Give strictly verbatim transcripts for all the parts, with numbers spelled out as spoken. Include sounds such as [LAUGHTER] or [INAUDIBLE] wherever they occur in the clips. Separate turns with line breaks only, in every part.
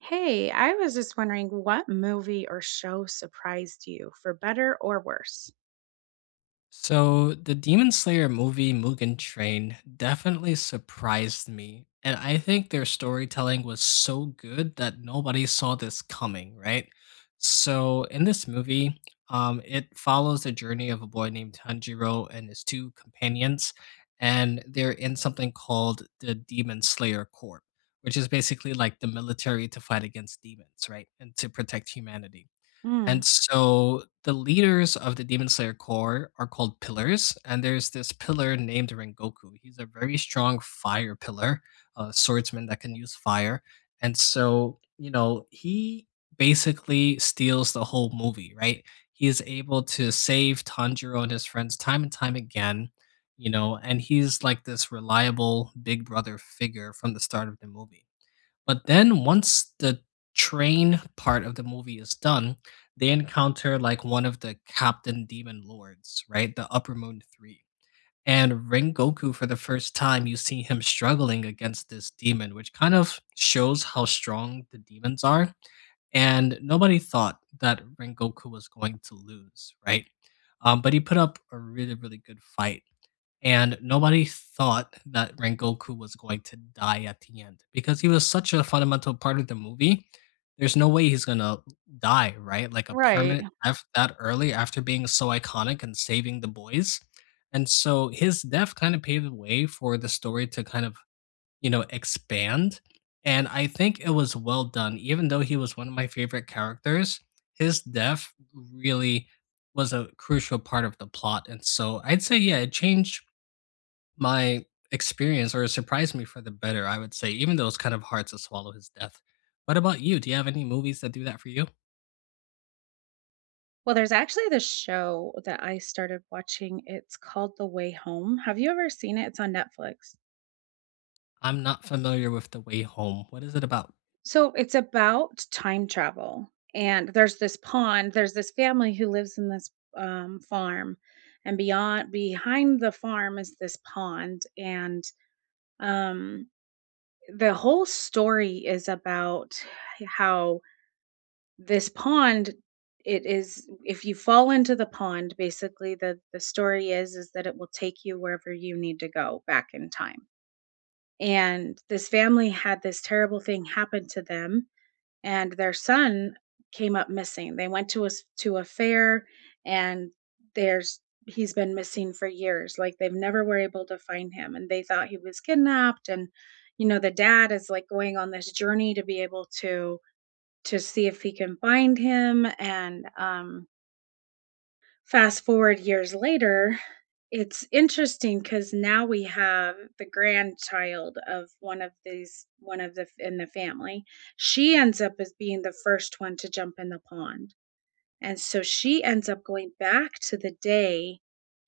Hey, I was just wondering what movie or show surprised you for better or worse?
So the Demon Slayer movie Mugen Train definitely surprised me. And I think their storytelling was so good that nobody saw this coming, right? So in this movie, um, it follows the journey of a boy named Tanjiro and his two companions, and they're in something called the Demon Slayer Corps, which is basically like the military to fight against demons, right? And to protect humanity.
Mm,
And so the leaders of the Demon Slayer Corps are called pillars, and there's this pillar named Rengoku. He's a very strong fire pillar, a swordsman that can use fire. And so, you know, he basically steals the whole movie, right? He is able to save Tanjiro and his friends time and time again, you know, and he's like this reliable big brother figure from the start of the movie. But then once the train part of the movie is done, they encounter like one of the Captain Demon Lords, right? The Upper Moon three. And Rengoku, for the first time, you see him struggling against this demon, which kind of shows how strong the demons are. And nobody thought that Rengoku was going to lose, right? Um, but he put up a really, really good fight. And nobody thought that Rengoku was going to die at the end because he was such a fundamental part of the movie. There's no way he's gonna die, right? Like a
right.
permanent death that early after being so iconic and saving the boys. And so his death kind of paved the way for the story to kind of, you know, expand. And I think it was well done. Even though he was one of my favorite characters, his death really was a crucial part of the plot. And so I'd say, yeah, it changed my experience, or it surprised me for the better, I would say, even though it's kind of hard to swallow his death. What about you? Do you have any movies that do that for you?
Well, there's actually this show that I started watching. It's called The Way Home. Have you ever seen it? It's on Netflix.
I'm not familiar with The Way Home. What is it about?
So it's about time travel. And there's this pond, there's this family who lives in this um, farm. And beyond, behind the farm is this pond. And um, the whole story is about how this pond it is, if you fall into the pond, basically the the story is is that it will take you wherever you need to go back in time. And this family had this terrible thing happen to them, and their son came up missing. They went to a s- to a fair, and there's he's been missing for years. Like they've never were able to find him, and they thought he was kidnapped. And you know, the dad is like going on this journey to be able to to see if he can find him. And um, fast forward years later, it's interesting because now we have the grandchild of one of these, one of the in the family. She ends up as being the first one to jump in the pond. And so she ends up going back to the day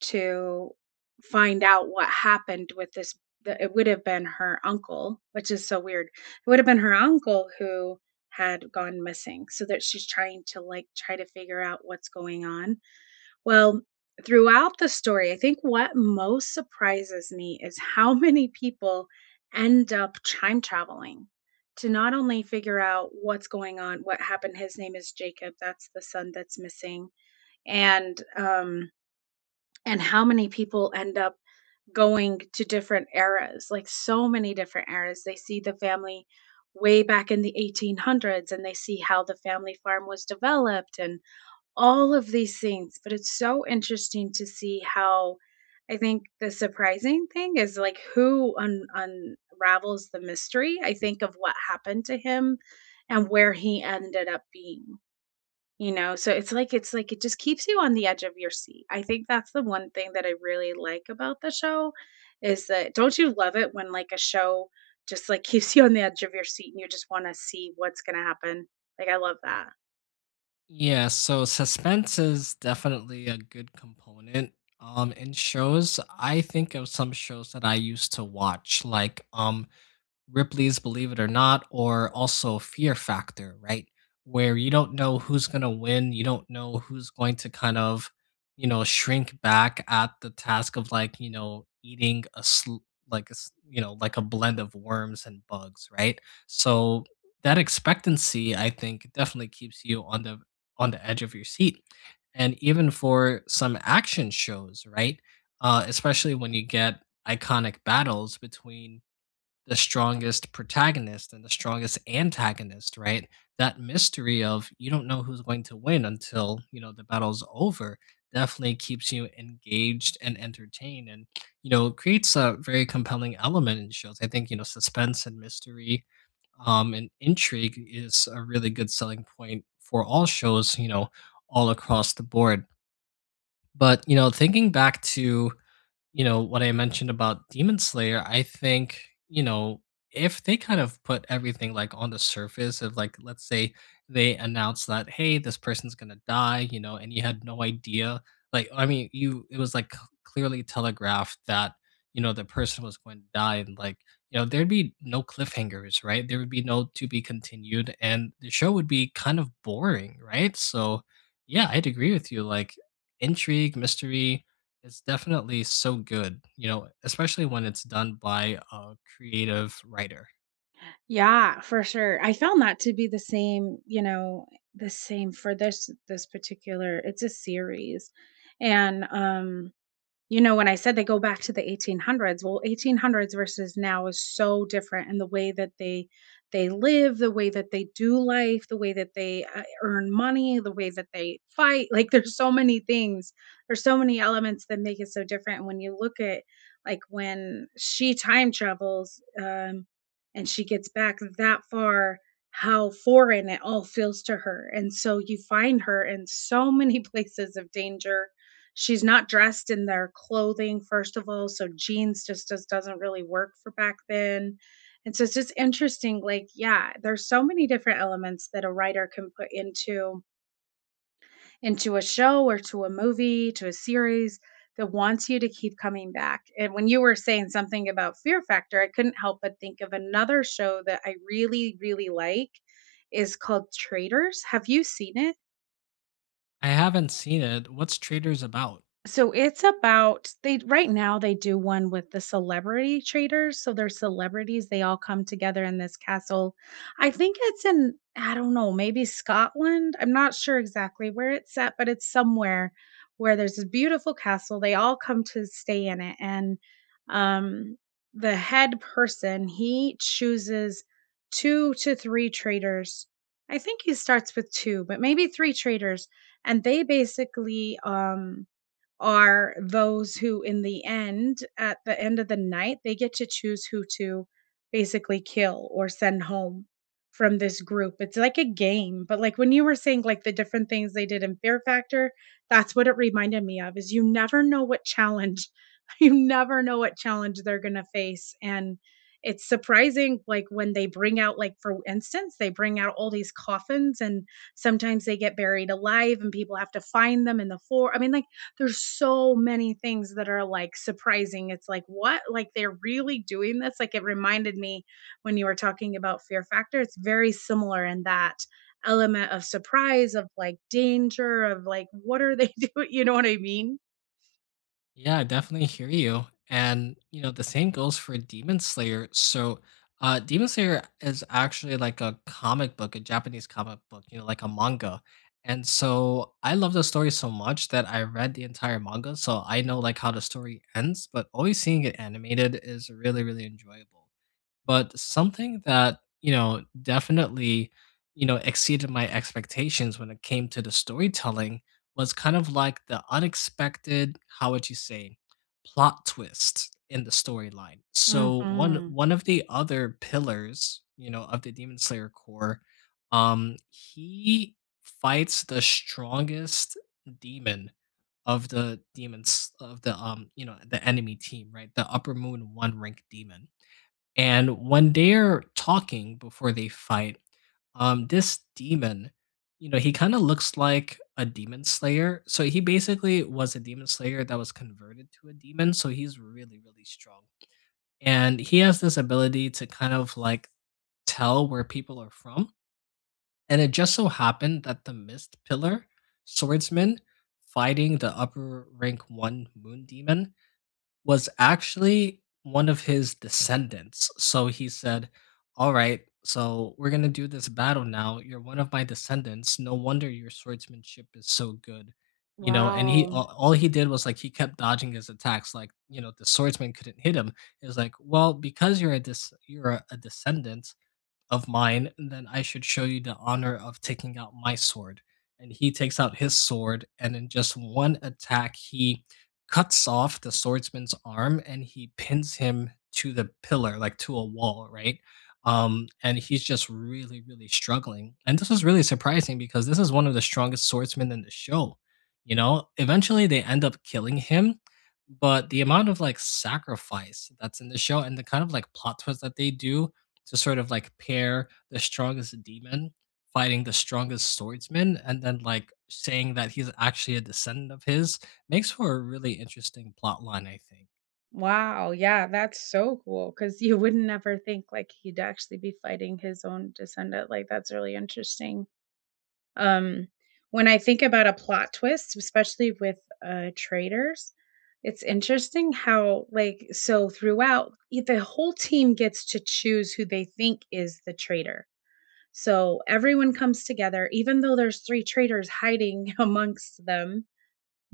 to find out what happened with this the it would have been her uncle, which is so weird. It would have been her uncle who had gone missing, so that she's trying to, like, try to figure out what's going on. Well, throughout the story, I think what most surprises me is how [LAUGHS] many people end up time traveling to not only figure out what's going on, what happened. His name is Jacob. That's the son that's missing, and um, and how many people end up going to different eras, like so many different eras. They see the family way back in the eighteen hundreds, and they see how the family farm was developed and all of these things, but it's so interesting to see how I think the surprising thing is like who un- unravels the mystery, I think, of what happened to him and where he ended up being. You know, so it's like it's like it just keeps you on the edge of your seat. I think that's the one thing that I really like about the show is that don't you love it when like a show just like [LAUGHS] keeps you on the edge of your seat and you just want to see what's going to happen? Like I love that.
Yeah, so suspense is definitely a good component. Um, in shows, I think of some shows that I used to watch, like um Ripley's Believe It or Not or also Fear Factor, right? Where you don't know who's going to win, you don't know who's going to kind of, you know, shrink back at the task of like, you know, eating a sl- like a, s- you know, like a blend of worms and bugs, right? So that expectancy I think definitely keeps you on the on the edge of your seat. And even for some action shows, right? Uh especially when you get iconic battles between the strongest protagonist and the strongest antagonist, right? That mystery of you don't know who's going to win until, you know, the battle's over definitely keeps you engaged and entertained and, you know, creates a very compelling element in shows. I think, you know, suspense and mystery um, and intrigue is a really good selling point for all shows, you know, all across the board. But, you know, thinking back to you know, what I mentioned about Demon Slayer, I think, you know, if they kind of put everything like on the surface of like, let's say they announce that, hey, this person's gonna die, you know, and you had no idea. Like, I mean, you it was like c- clearly telegraphed that, you know, the person was going to die and like, you know, there'd be no cliffhangers, right? There would be no to be continued, and the show would be kind of boring, right? So yeah, I'd agree with you. Like intrigue, mystery, it's definitely so good, you know, especially when it's done by a creative writer.
Yeah, for sure. I found that to be the same, you know, the same for this this particular it's a series. And um you know, when I said they go back to the eighteen hundreds, well, eighteen hundreds versus now is so different in the way that they they live, the way that they do life, the way that they uh, earn money, the way that they fight. Like there's so many things, there's so many elements that make it so different. And when you look at like when she time travels um and she gets back that far, how foreign it all feels to her. And so you find her in so many [LAUGHS] places of danger. She's not dressed in their clothing, first of all, so jeans just, just doesn't really work for back then. And so it's just interesting. Like yeah, there's so many different elements that a writer can put into into a show or to a movie to a series that wants you to keep coming back. And when you were saying something about Fear Factor, I couldn't help but think of another show that I really really like is called Traitors. Have you seen it?
I haven't seen it. What's Traders about?
So it's about they right now they do one with the celebrity traders. So they're celebrities. They all come together in this castle. I think it's in I don't know, maybe Scotland. I'm not sure exactly where it's at, but it's somewhere where there's this beautiful castle. They all come to stay in it. And um the head person, he chooses two to three traders. I think he starts with two, but maybe three traders, and they basically um are those who in the end at the end of the night, they get to choose who to basically kill or send home from this group. It's like a game, but, like, when you were saying, like, the different things they did in Fear Factor, that's what it reminded me of, is you never know what challenge [LAUGHS] you never know what challenge they're gonna face. And it's surprising, like, when they bring out like, for instance, they bring out all these coffins, and sometimes they get buried alive, and people have to find them in the floor. I mean, like, there's so many things that are like surprising. It's like, what? Like they're really doing this? Like it reminded me when you were talking about Fear Factor, it's very similar in that element of surprise, of like danger, of like, what are they [LAUGHS] doing? You know what I mean?
Yeah, I definitely hear you. And, you know, the same goes for Demon Slayer. So, uh, Demon Slayer is actually like a comic book, a Japanese comic book, you know, like a manga. And so I love the story so much that I read the entire manga. So I know like how the story ends, but always seeing it animated is really, really enjoyable. But something that, you know, definitely, you know, exceeded my expectations when it came to the storytelling was kind of like the unexpected, how would you say, plot twist in the storyline. So one
Hmm.
one of the other pillars, you know, of the Demon Slayer core, um, he fights the strongest demon of the demons of the um you know the enemy team, right? The upper moon one rank demon. And when they're talking before they fight, um, this demon, you know, he kind of looks like a demon slayer. So he basically was a demon slayer that was converted to a demon. So he's really, really strong. And he has this ability to kind of like tell where people are from. And it just so happened that the Mist Pillar swordsman fighting the upper rank one moon demon was actually one of his descendants. So he said, "All right, so we're going to do this battle now. You're one of my descendants. No wonder your swordsmanship is so good." You know, and he
Wow.
all, all he did was like he kept dodging his attacks. Like, you know, the swordsman couldn't hit him. It was like, well, because you're a dis- you're a, a descendant of mine, and then I should show you the honor of taking out my sword. And he takes out his sword, and in just one attack, he cuts off the swordsman's arm and he pins him to the pillar, like to a wall, right? Um, and he's just really, really struggling. And this was really surprising because this is one of the strongest swordsmen in the show. You know, eventually they end up killing him, but the amount of like sacrifice that's in the show and the kind of like plot twist that they do to sort of like pair the strongest demon fighting the strongest swordsman and then like saying that he's actually a descendant of his makes for a really interesting plot line, I think.
Wow. Yeah, that's so cool, because you would never think like he'd actually be fighting his own descendant. Like, that's really interesting. Um, when I think about a plot twist, especially with, uh, Traitors, it's interesting how, like so throughout, e the whole team gets to choose who they think is the traitor. So everyone comes together, even though there's three traitors hiding [LAUGHS] amongst them,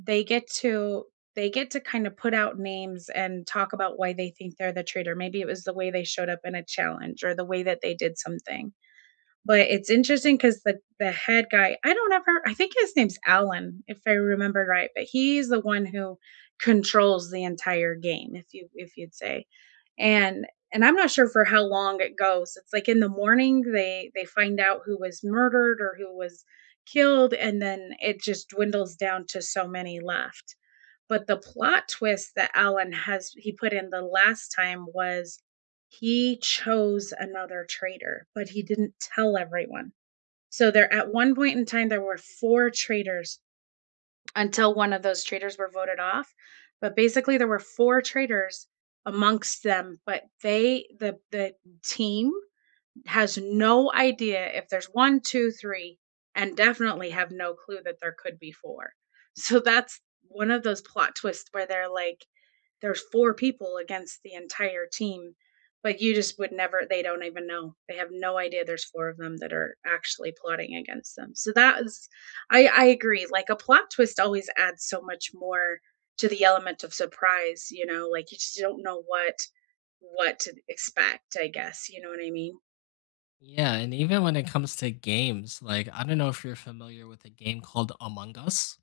they get to they get to kinda put out names and talk about why they think they're the traitor. Maybe it was the way they showed up in a challenge or the way that they did something. But it's interesting because the the head guy I don't ever I think his name's Alan, if I remember right, but he's the one who controls the entire game, if you if you'd say. And and I'm not sure for how long it goes. It's like in the morning, they they find out who was murdered or who was killed, and then it just dwindles down to so many left. But the plot twist that Alan has he put in the last time was he chose another traitor, but he didn't tell everyone. So there at one point in time there were four traitors until one of those traitors were voted off. But basically there were four traitors amongst them, but they the the team has no idea if there's one, two, three, and definitely have no clue that there could be four. So that's one of those plot twists where they're like, there's four people against the entire team, but you just would never they don't even know. They have no idea there's four of them that are actually plotting against them. So that is I I agree. Like a plot twist always adds so much more to the element of surprise, you know, like you just don't know what what to expect, I guess, you know what I mean?
Yeah, and even when it comes to games, like I don't know if you're familiar with a game called Among Us.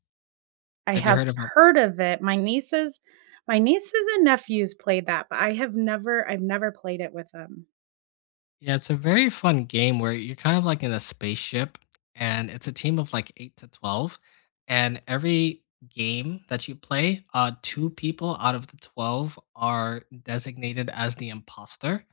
I
Have you
have
heard of
heard of it. My nieces my nieces and nephews played that, but I have never I've never played it with them.
Yeah, it's a very fun game where you're kind of like in a spaceship and it's a team of like eight to twelve and every game that you play, uh two people out of the twelve are designated as the imposter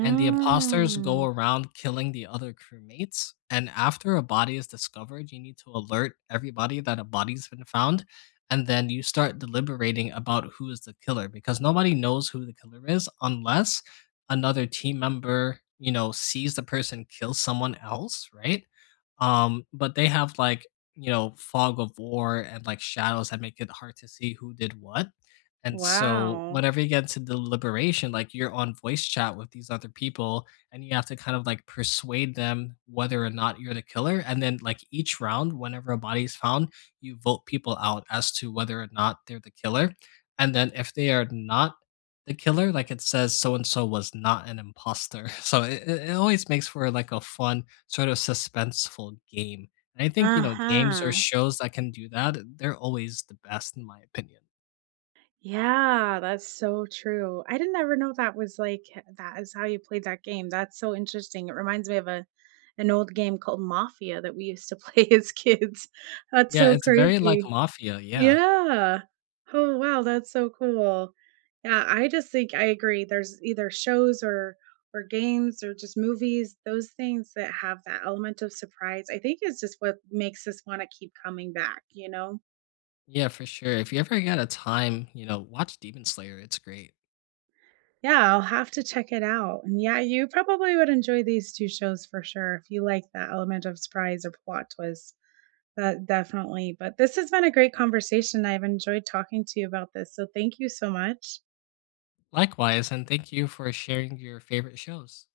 and the imposters go around killing the other crewmates, and after a body is discovered, you need to alert everybody that a body's been found and then you start deliberating about who is the killer because nobody knows who the killer is unless another team member, you know, sees the person kill someone else, right? Um, but they have like, you know, fog of war and like shadows that make it hard to see who did what. And so
Wow.
whenever you get into deliberation, like you're on voice chat with these other people and you have to kind of like persuade them whether or not you're the killer. And then like each round, whenever a body is found, you vote people out as to whether or not they're the killer. And then if they are not, the killer like it says so and so was not an imposter [LAUGHS] so it, it it always makes for like a fun sort of suspenseful game. And I think, you know, games or
Uh-huh.
shows that can do that, they're always the best in my opinion.
Yeah, that's so true. I didn't ever know that was like that is how you played that game. That's so interesting. It reminds me of a an old game called Mafia that we used to play [LAUGHS] as kids. That's
Yeah,
so
it's very like
crazy.
mafia, yeah.
Yeah. Oh, wow, that's so cool. Yeah, I just think I agree. There's either shows or or games or just movies, those things that have that element of surprise. I think is just what makes us want to keep coming back, you know?
Yeah, for sure. If you ever get a time, you know, watch Demon Slayer, it's great.
Yeah, I'll have to check it out. And yeah, you probably would enjoy these two shows for sure if you like that element of surprise or plot twist. That definitely. But this has been a great conversation. I've enjoyed talking to you about this. So thank you so much.
Likewise, and thank you for sharing your favorite shows.